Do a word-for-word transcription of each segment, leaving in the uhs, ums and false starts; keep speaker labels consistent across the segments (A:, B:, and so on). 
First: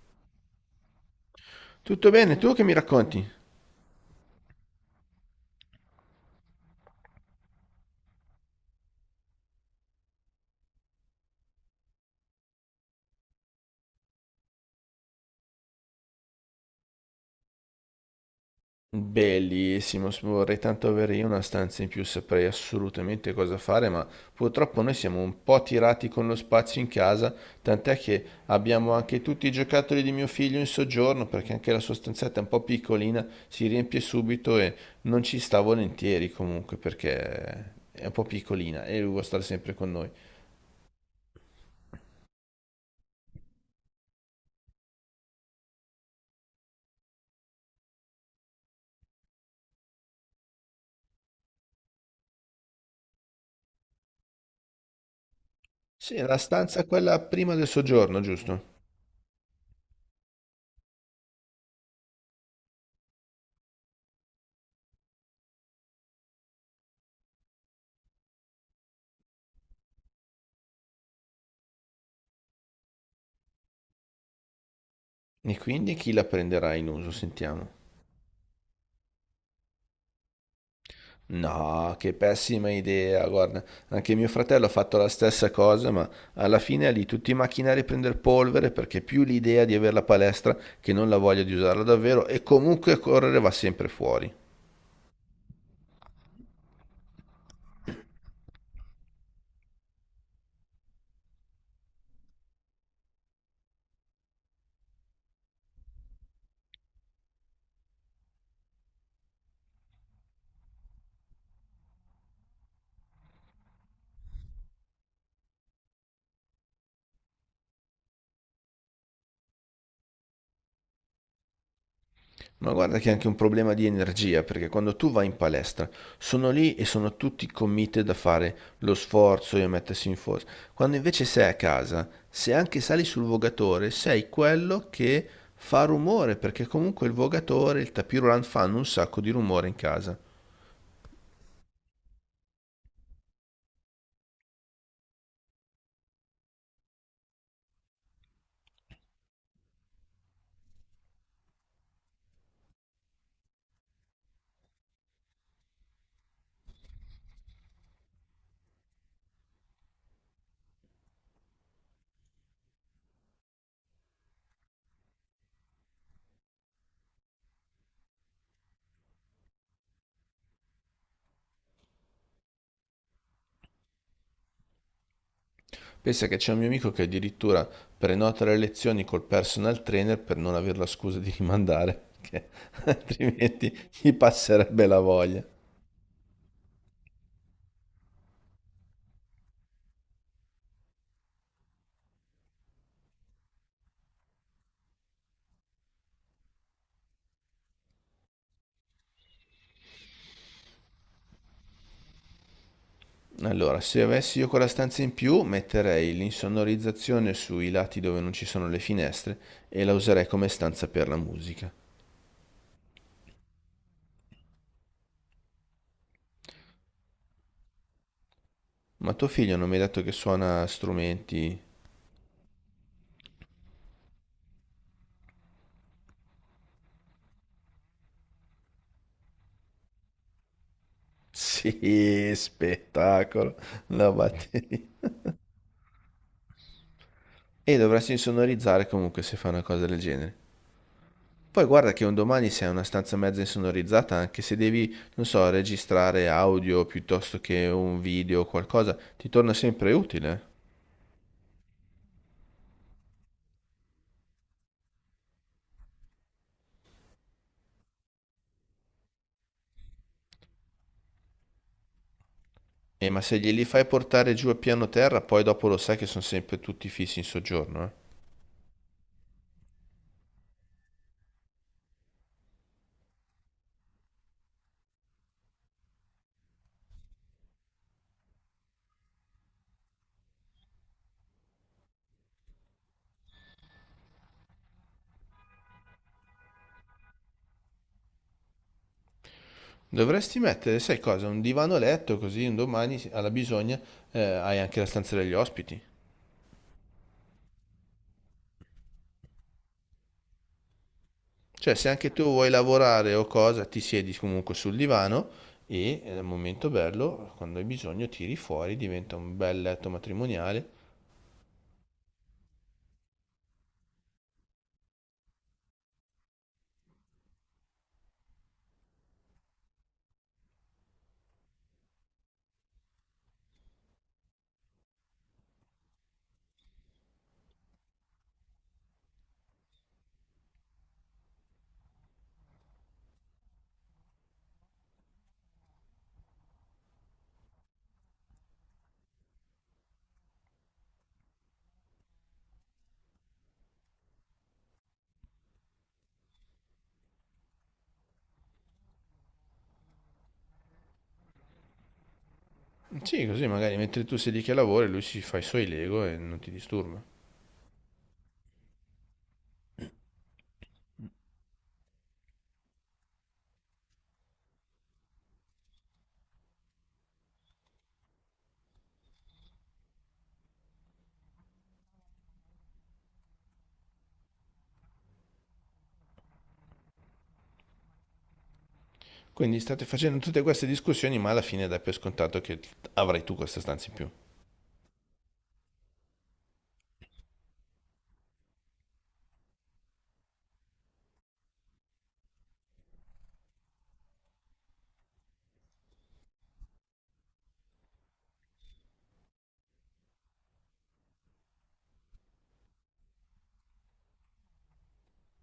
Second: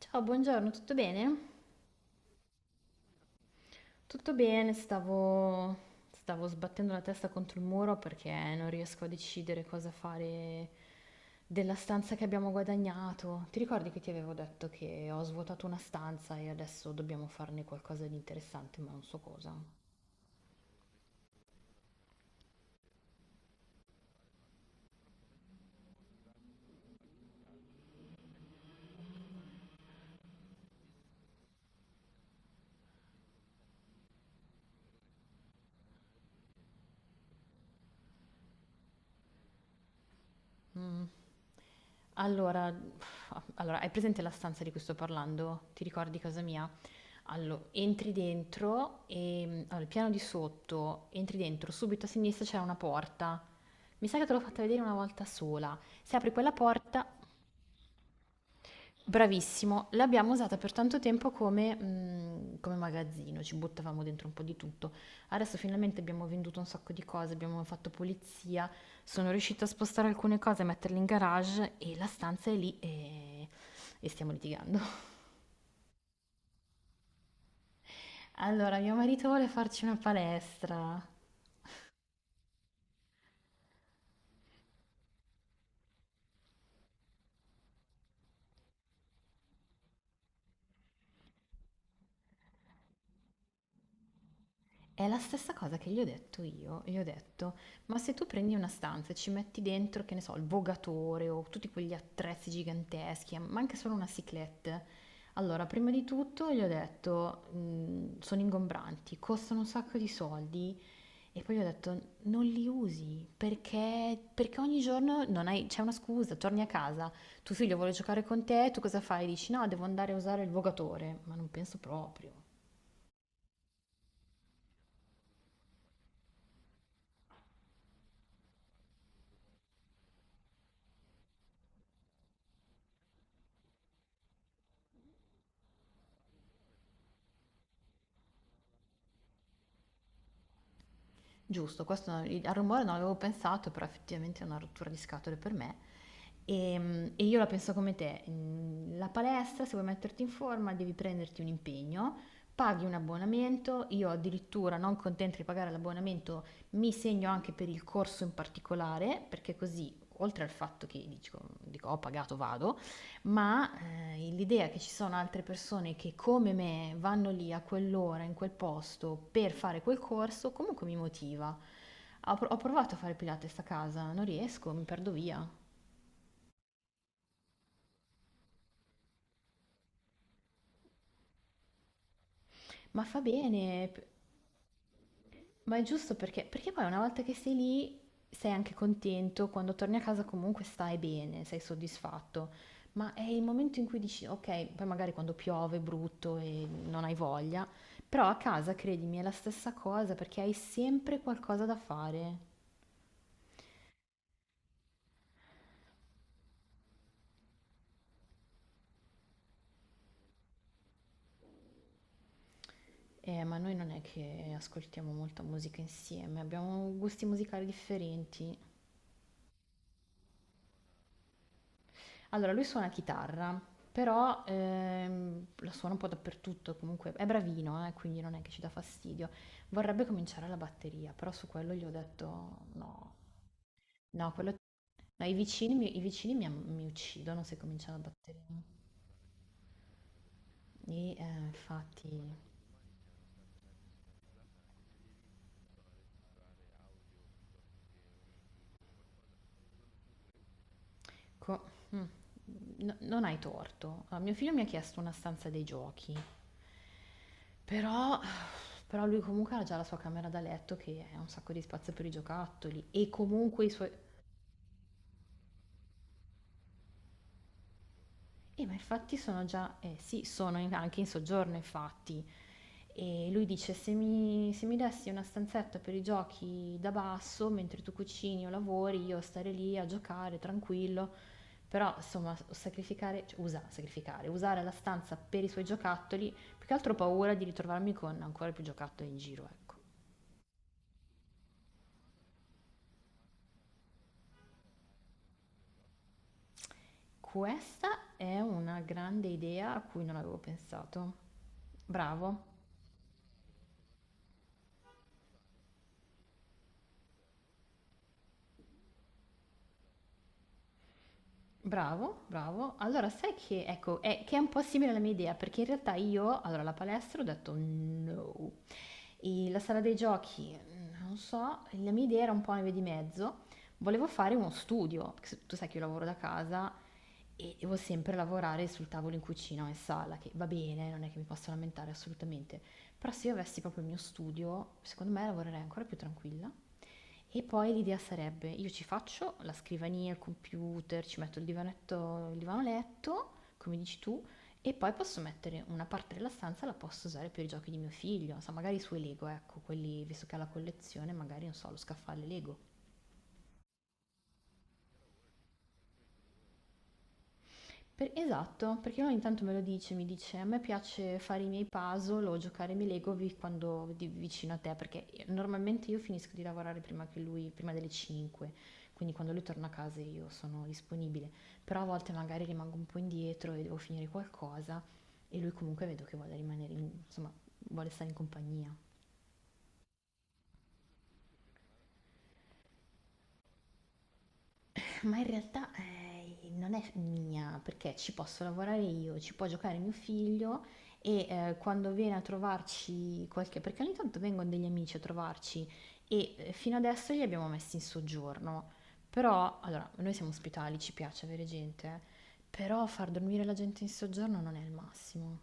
A: Ciao, buongiorno, tutto bene?
B: Tutto bene, tu che mi racconti?
A: Tutto bene, stavo, stavo sbattendo la testa contro il muro perché non riesco a decidere cosa fare della stanza che abbiamo guadagnato. Ti ricordi che ti avevo detto che ho svuotato una stanza e adesso dobbiamo farne qualcosa di interessante, ma non so cosa.
B: Bellissimo, s- vorrei tanto avere io una stanza in più, saprei assolutamente cosa fare, ma purtroppo noi siamo un po' tirati con lo spazio in casa, tant'è che abbiamo anche tutti i giocattoli di mio figlio in soggiorno, perché anche la sua stanzetta è un po' piccolina, si riempie subito e non ci sta volentieri comunque, perché è un po' piccolina e lui vuole stare sempre con noi.
A: Mm. Allora, allora, hai presente la stanza di cui sto parlando? Ti ricordi casa mia? Allora, entri dentro e allora, il piano di sotto, entri dentro, subito a sinistra c'è una porta. Mi sa che te l'ho fatta vedere una volta sola. Se
B: Sì,
A: apri
B: la
A: quella
B: stanza è
A: porta,
B: quella prima del soggiorno, giusto?
A: bravissimo, l'abbiamo usata per tanto tempo come, mm, come magazzino, ci buttavamo dentro un po' di tutto. Adesso finalmente abbiamo venduto un sacco di cose, abbiamo fatto pulizia, sono riuscita a spostare alcune cose, a metterle in garage e la stanza è lì e, e stiamo litigando.
B: E quindi chi la prenderà in uso, sentiamo.
A: Allora, mio marito vuole farci una palestra.
B: No, che pessima idea, guarda, anche mio fratello ha fatto la stessa cosa, ma alla fine è lì tutti i macchinari a prendere polvere perché più l'idea di avere la palestra che non la voglia di usarla davvero e comunque correre va sempre fuori.
A: È la stessa cosa che gli ho detto io, gli ho detto, ma se tu prendi una stanza e ci metti dentro, che ne so, il vogatore o tutti quegli attrezzi giganteschi, ma anche solo una cyclette, allora prima di tutto gli ho detto, "mh, sono ingombranti, costano un sacco di soldi e poi gli ho detto, non li usi perché, perché ogni giorno non hai- c'è una scusa, torni a casa, tuo figlio vuole giocare con te, tu cosa fai? Dici no, devo andare a usare il vogatore, ma non penso proprio.
B: Ma guarda che è anche un problema di energia, perché quando tu vai in palestra sono lì e sono tutti committed a fare lo sforzo e a mettersi in forza. Quando invece sei a casa, se anche sali sul vogatore, sei quello che fa rumore, perché comunque il vogatore, il tapis roulant fanno un sacco di rumore in casa.
A: Giusto, questo al rumore non avevo pensato, però effettivamente è una rottura di scatole per me. Ehm, e io la penso come te. Mm, La palestra, se vuoi metterti in forma, devi prenderti un impegno, paghi un abbonamento, io addirittura non contenta di pagare l'abbonamento, mi segno anche per il corso in particolare, perché così, oltre al fatto che dico, dico, ho pagato, vado, ma, ehm, l'idea che ci sono altre persone che come me vanno lì a quell'ora, in quel posto, per fare quel corso, comunque mi motiva. Ho pro ho provato a fare Pilates a casa, non riesco, mi perdo via.
B: Pensa che c'è un mio amico che addirittura prenota le lezioni col personal trainer per non avere la scusa di rimandare, perché
A: Ma fa
B: altrimenti
A: bene p
B: gli passerebbe la voglia.
A: Ma è giusto perché, perché poi una volta che sei lì sei anche contento, quando torni a casa comunque stai bene, sei soddisfatto, ma è il momento in cui dici ok, poi magari quando piove è brutto e non hai voglia, però a casa credimi è la stessa cosa perché hai sempre qualcosa da fare.
B: Allora, se avessi io quella stanza in più, metterei l'insonorizzazione sui lati dove non ci sono le finestre e la userei come stanza per la musica.
A: Eh, ma noi non è che ascoltiamo molta musica insieme, abbiamo gusti musicali differenti.
B: Ma tuo figlio non mi hai detto che suona strumenti?
A: Allora, lui suona chitarra, però ehm, la suona un po' dappertutto, comunque è bravino, eh, quindi non è che ci dà fastidio. Vorrebbe cominciare la batteria, però su quello gli ho detto
B: Sì,
A: no,
B: spettacolo, la
A: no, quello...
B: batteria.
A: no, i vicini, mi, i vicini mi, mi uccidono se
B: E
A: comincia la
B: dovresti
A: batteria.
B: insonorizzare comunque se fai una cosa del genere.
A: E eh,
B: Poi guarda che un
A: infatti.
B: domani se hai una stanza mezza insonorizzata, anche se devi, non so, registrare audio piuttosto che un video o qualcosa, ti torna sempre utile.
A: co- mm, no- Non hai torto. Allora, mio figlio mi ha chiesto una stanza dei giochi, però, però lui comunque ha già la sua camera da letto che ha un sacco di spazio per i giocattoli e
B: Eh, ma se
A: comunque
B: glieli
A: i
B: fai
A: suoi...
B: portare giù a piano terra, poi dopo lo sai che sono sempre tutti fissi in soggiorno, eh.
A: Eh, ma infatti sono già, eh sì, sono in- anche in soggiorno, infatti. E lui dice: se mi, se mi dessi una stanzetta per i giochi da basso, mentre tu cucini o lavori, io stare lì a giocare tranquillo. Però, insomma, sacrificare, cioè, usa, sacrificare, usare la stanza per i suoi giocattoli, più che altro ho paura di ritrovarmi con ancora più giocattoli in giro, ecco.
B: Dovresti mettere, sai cosa, un divano a letto così un domani alla bisogna eh, hai anche la stanza degli ospiti.
A: Questa è una grande idea a cui non avevo pensato.
B: Cioè, se anche tu
A: Bravo.
B: vuoi lavorare o cosa, ti siedi comunque sul divano e eh, al momento bello, quando hai bisogno, tiri fuori, diventa un bel letto matrimoniale.
A: Bravo, bravo. Allora, sai che, ecco, è, che è un po' simile alla mia idea, perché in realtà io, allora, la palestra ho detto no. E la sala dei giochi, non so, la mia idea era un po' una via di mezzo. Volevo fare uno studio, perché se- tu sai che io lavoro da casa e devo sempre lavorare sul tavolo in cucina o in sala, che va bene, non è che mi posso lamentare assolutamente. Però se io avessi proprio il mio studio, secondo me lavorerei ancora più tranquilla. E poi l'idea sarebbe, io ci faccio la scrivania, il computer, ci metto il divanetto, il divano letto, come dici tu, e poi posso mettere una parte della stanza, la posso usare per i giochi di mio figlio, non so, magari i suoi Lego, ecco, quelli, visto che ha la collezione, magari, non so, lo scaffale Lego.
B: Sì, così magari mentre tu sei lì che lavori, lui si fa i suoi Lego e non ti disturba.
A: Per- esatto, perché lui ogni tanto me lo dice, mi dice, a me piace fare i miei puzzle o giocare ai miei Lego vi- quando di- vicino a te, perché io- normalmente io finisco di lavorare prima che lui, prima delle cinque, quindi quando lui torna a casa io sono disponibile, però a volte magari rimango un po' indietro e devo finire qualcosa e lui comunque vedo che vuole rimanere, in- insomma, vuole stare in compagnia.
B: Quindi state facendo tutte queste discussioni, ma alla fine dai per scontato che avrai tu questa stanza in più.
A: Eh, Ma in realtà eh, non è mia, perché ci posso lavorare io, ci può giocare mio figlio e eh, quando viene a trovarci qualche... perché ogni tanto vengono degli amici a trovarci e eh, fino adesso li abbiamo messi in soggiorno. Però, allora, noi siamo ospitali, ci piace avere gente, però far dormire la gente in soggiorno non è il massimo.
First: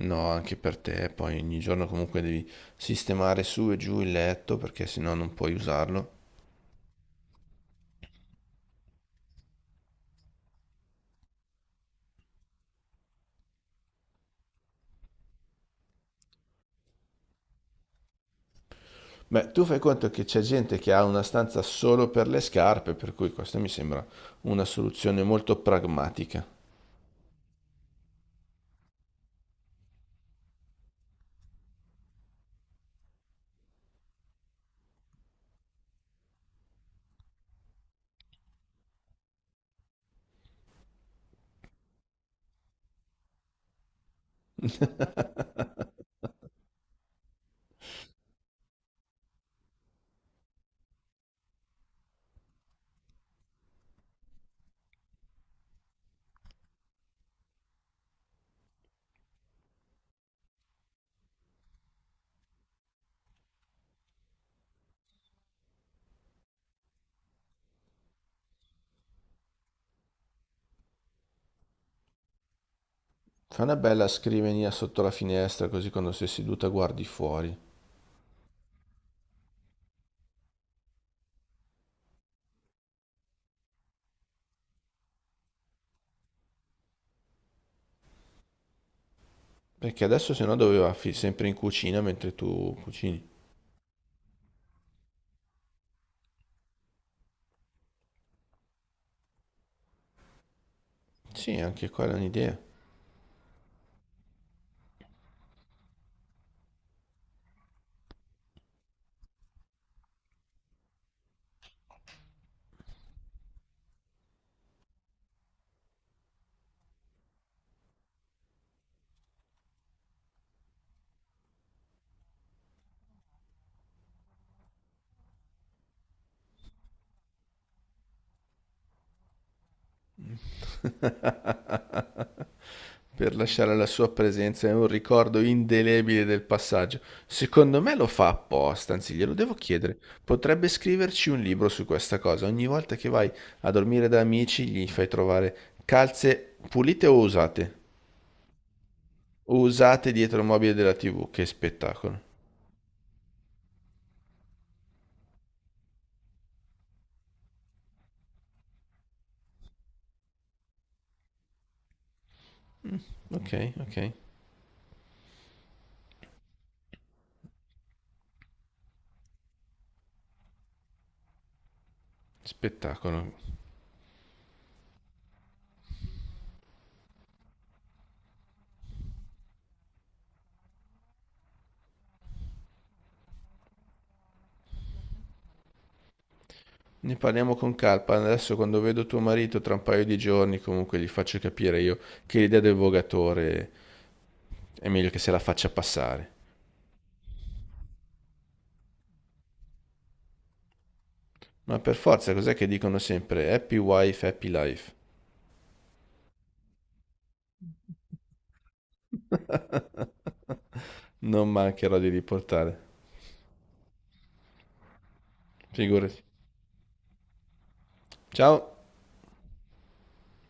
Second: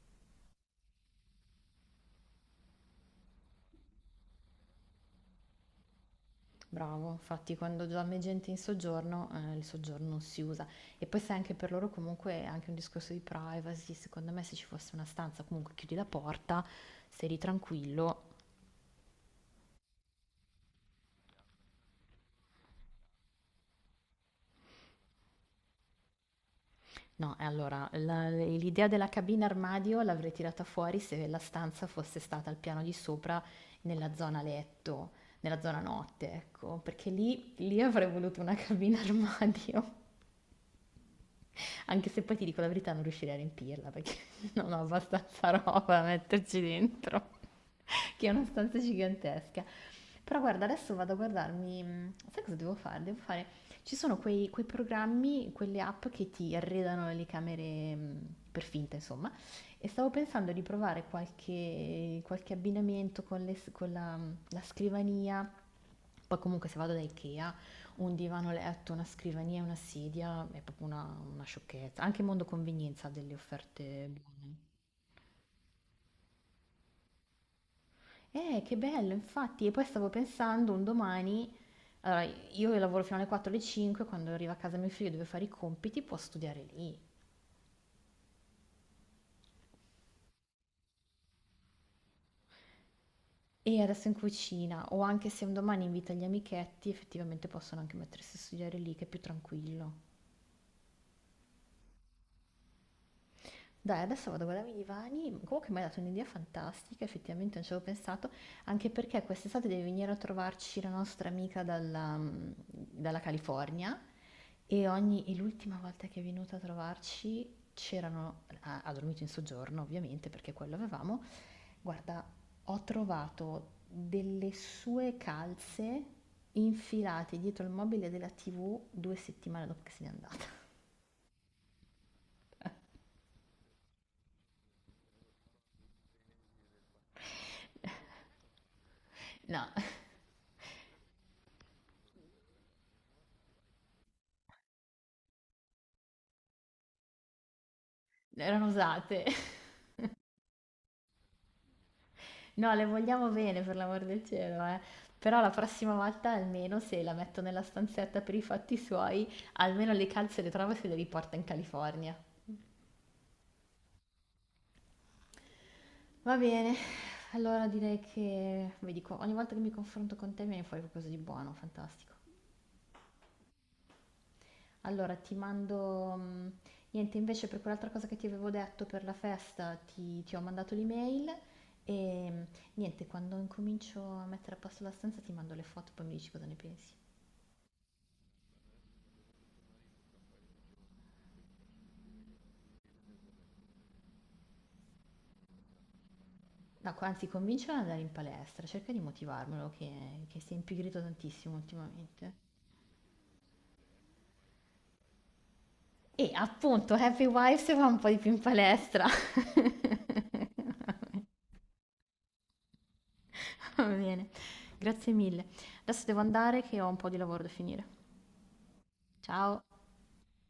B: No, anche per te, poi ogni giorno comunque devi sistemare su e giù il letto perché sennò non puoi usarlo.
A: Bravo, infatti quando già me gente in soggiorno, eh, il soggiorno non si usa. E poi sai anche per loro comunque è anche un discorso di privacy, secondo me se ci fosse una stanza comunque chiudi la porta, sei lì tranquillo.
B: Beh, tu fai conto che c'è gente che ha una stanza solo per le scarpe, per cui questa mi sembra una soluzione molto pragmatica.
A: No, e allora la- l'idea della cabina armadio l'avrei tirata fuori se la stanza fosse stata al piano di sopra nella zona letto, nella zona notte, ecco, perché lì, lì avrei voluto una cabina armadio. Anche se poi ti dico la verità, non riuscirei a riempirla perché non ho abbastanza roba da metterci dentro, che è una stanza gigantesca. Però guarda, adesso vado a guardarmi, mh, sai cosa devo fare? Devo fare, ci sono quei, quei programmi, quelle app che ti arredano le camere mh, per finta, insomma, e stavo pensando di provare qualche, qualche abbinamento con, le s- con la, mm, la scrivania, poi comunque se vado da Ikea, un divano letto, una scrivania e una sedia, è proprio una, una sciocchezza. Anche Mondo Convenienza ha delle
B: Fa una bella
A: offerte buone.
B: scrivania sotto la finestra, così quando sei seduta guardi fuori.
A: Eh, che bello, infatti, e poi stavo pensando un domani allora, io che lavoro fino alle quattro alle cinque, quando arriva a casa mio figlio e deve fare i compiti, può studiare lì.
B: Perché adesso se no doveva fi- sempre in cucina mentre tu cucini.
A: E adesso in cucina, o anche se un domani invita gli amichetti, effettivamente possono anche mettersi a studiare lì, che è più tranquillo.
B: Sì, anche quella è un'idea.
A: Dai, adesso vado a guardarmi i divani, comunque mi hai dato un'idea fantastica, effettivamente non ci avevo pensato, anche perché quest'estate deve venire a trovarci la nostra amica dalla, mm, dalla California e, ogni- e l'ultima volta che è venuta a trovarci c'erano, ha, ha dormito in soggiorno ovviamente perché quello avevamo. Guarda, ho trovato delle sue calze infilate dietro il mobile della T V due settimane dopo che se n'è andata.
B: Per lasciare la sua presenza e un ricordo indelebile del passaggio. Secondo me lo fa apposta, anzi glielo devo
A: No,
B: chiedere. Potrebbe scriverci un libro su questa cosa. Ogni volta che vai a dormire da amici gli fai trovare calze pulite o usate?
A: erano usate.
B: O usate dietro il mobile della T V. Che spettacolo.
A: No, le vogliamo bene, per l'amor del cielo, eh. Però la prossima volta, almeno se la metto nella stanzetta per i fatti suoi, almeno le calze le trovo e se le riporta in California.
B: Ok, ok.
A: Va bene, allora direi che, vi dico, ogni volta che mi confronto con te mi viene fuori qualcosa di buono, fantastico.
B: Spettacolo.
A: Allora ti mando mhmm, niente invece per quell'altra cosa che ti avevo detto per la festa ti, ti ho mandato l'email e mm, niente, quando incomincio a mettere a posto la stanza ti mando le foto, poi mi dici cosa ne pensi.
B: Ne parliamo con calpa. Adesso quando vedo tuo marito tra un paio di giorni, comunque gli faccio capire io che l'idea del vogatore è meglio che se la faccia passare.
A: No, co- anzi, convincilo ad andare in palestra, cerca di motivarmelo che, che si è impigrito tantissimo
B: Ma per forza,
A: ultimamente.
B: cos'è che dicono sempre? Happy wife, happy life.
A: E appunto, Happy Wives va un po' di più in palestra.
B: Non mancherò di riportare.
A: Va bene, grazie mille. Adesso devo
B: Figurati.
A: andare che ho un po' di lavoro da finire.
B: Ciao.
A: Ciao!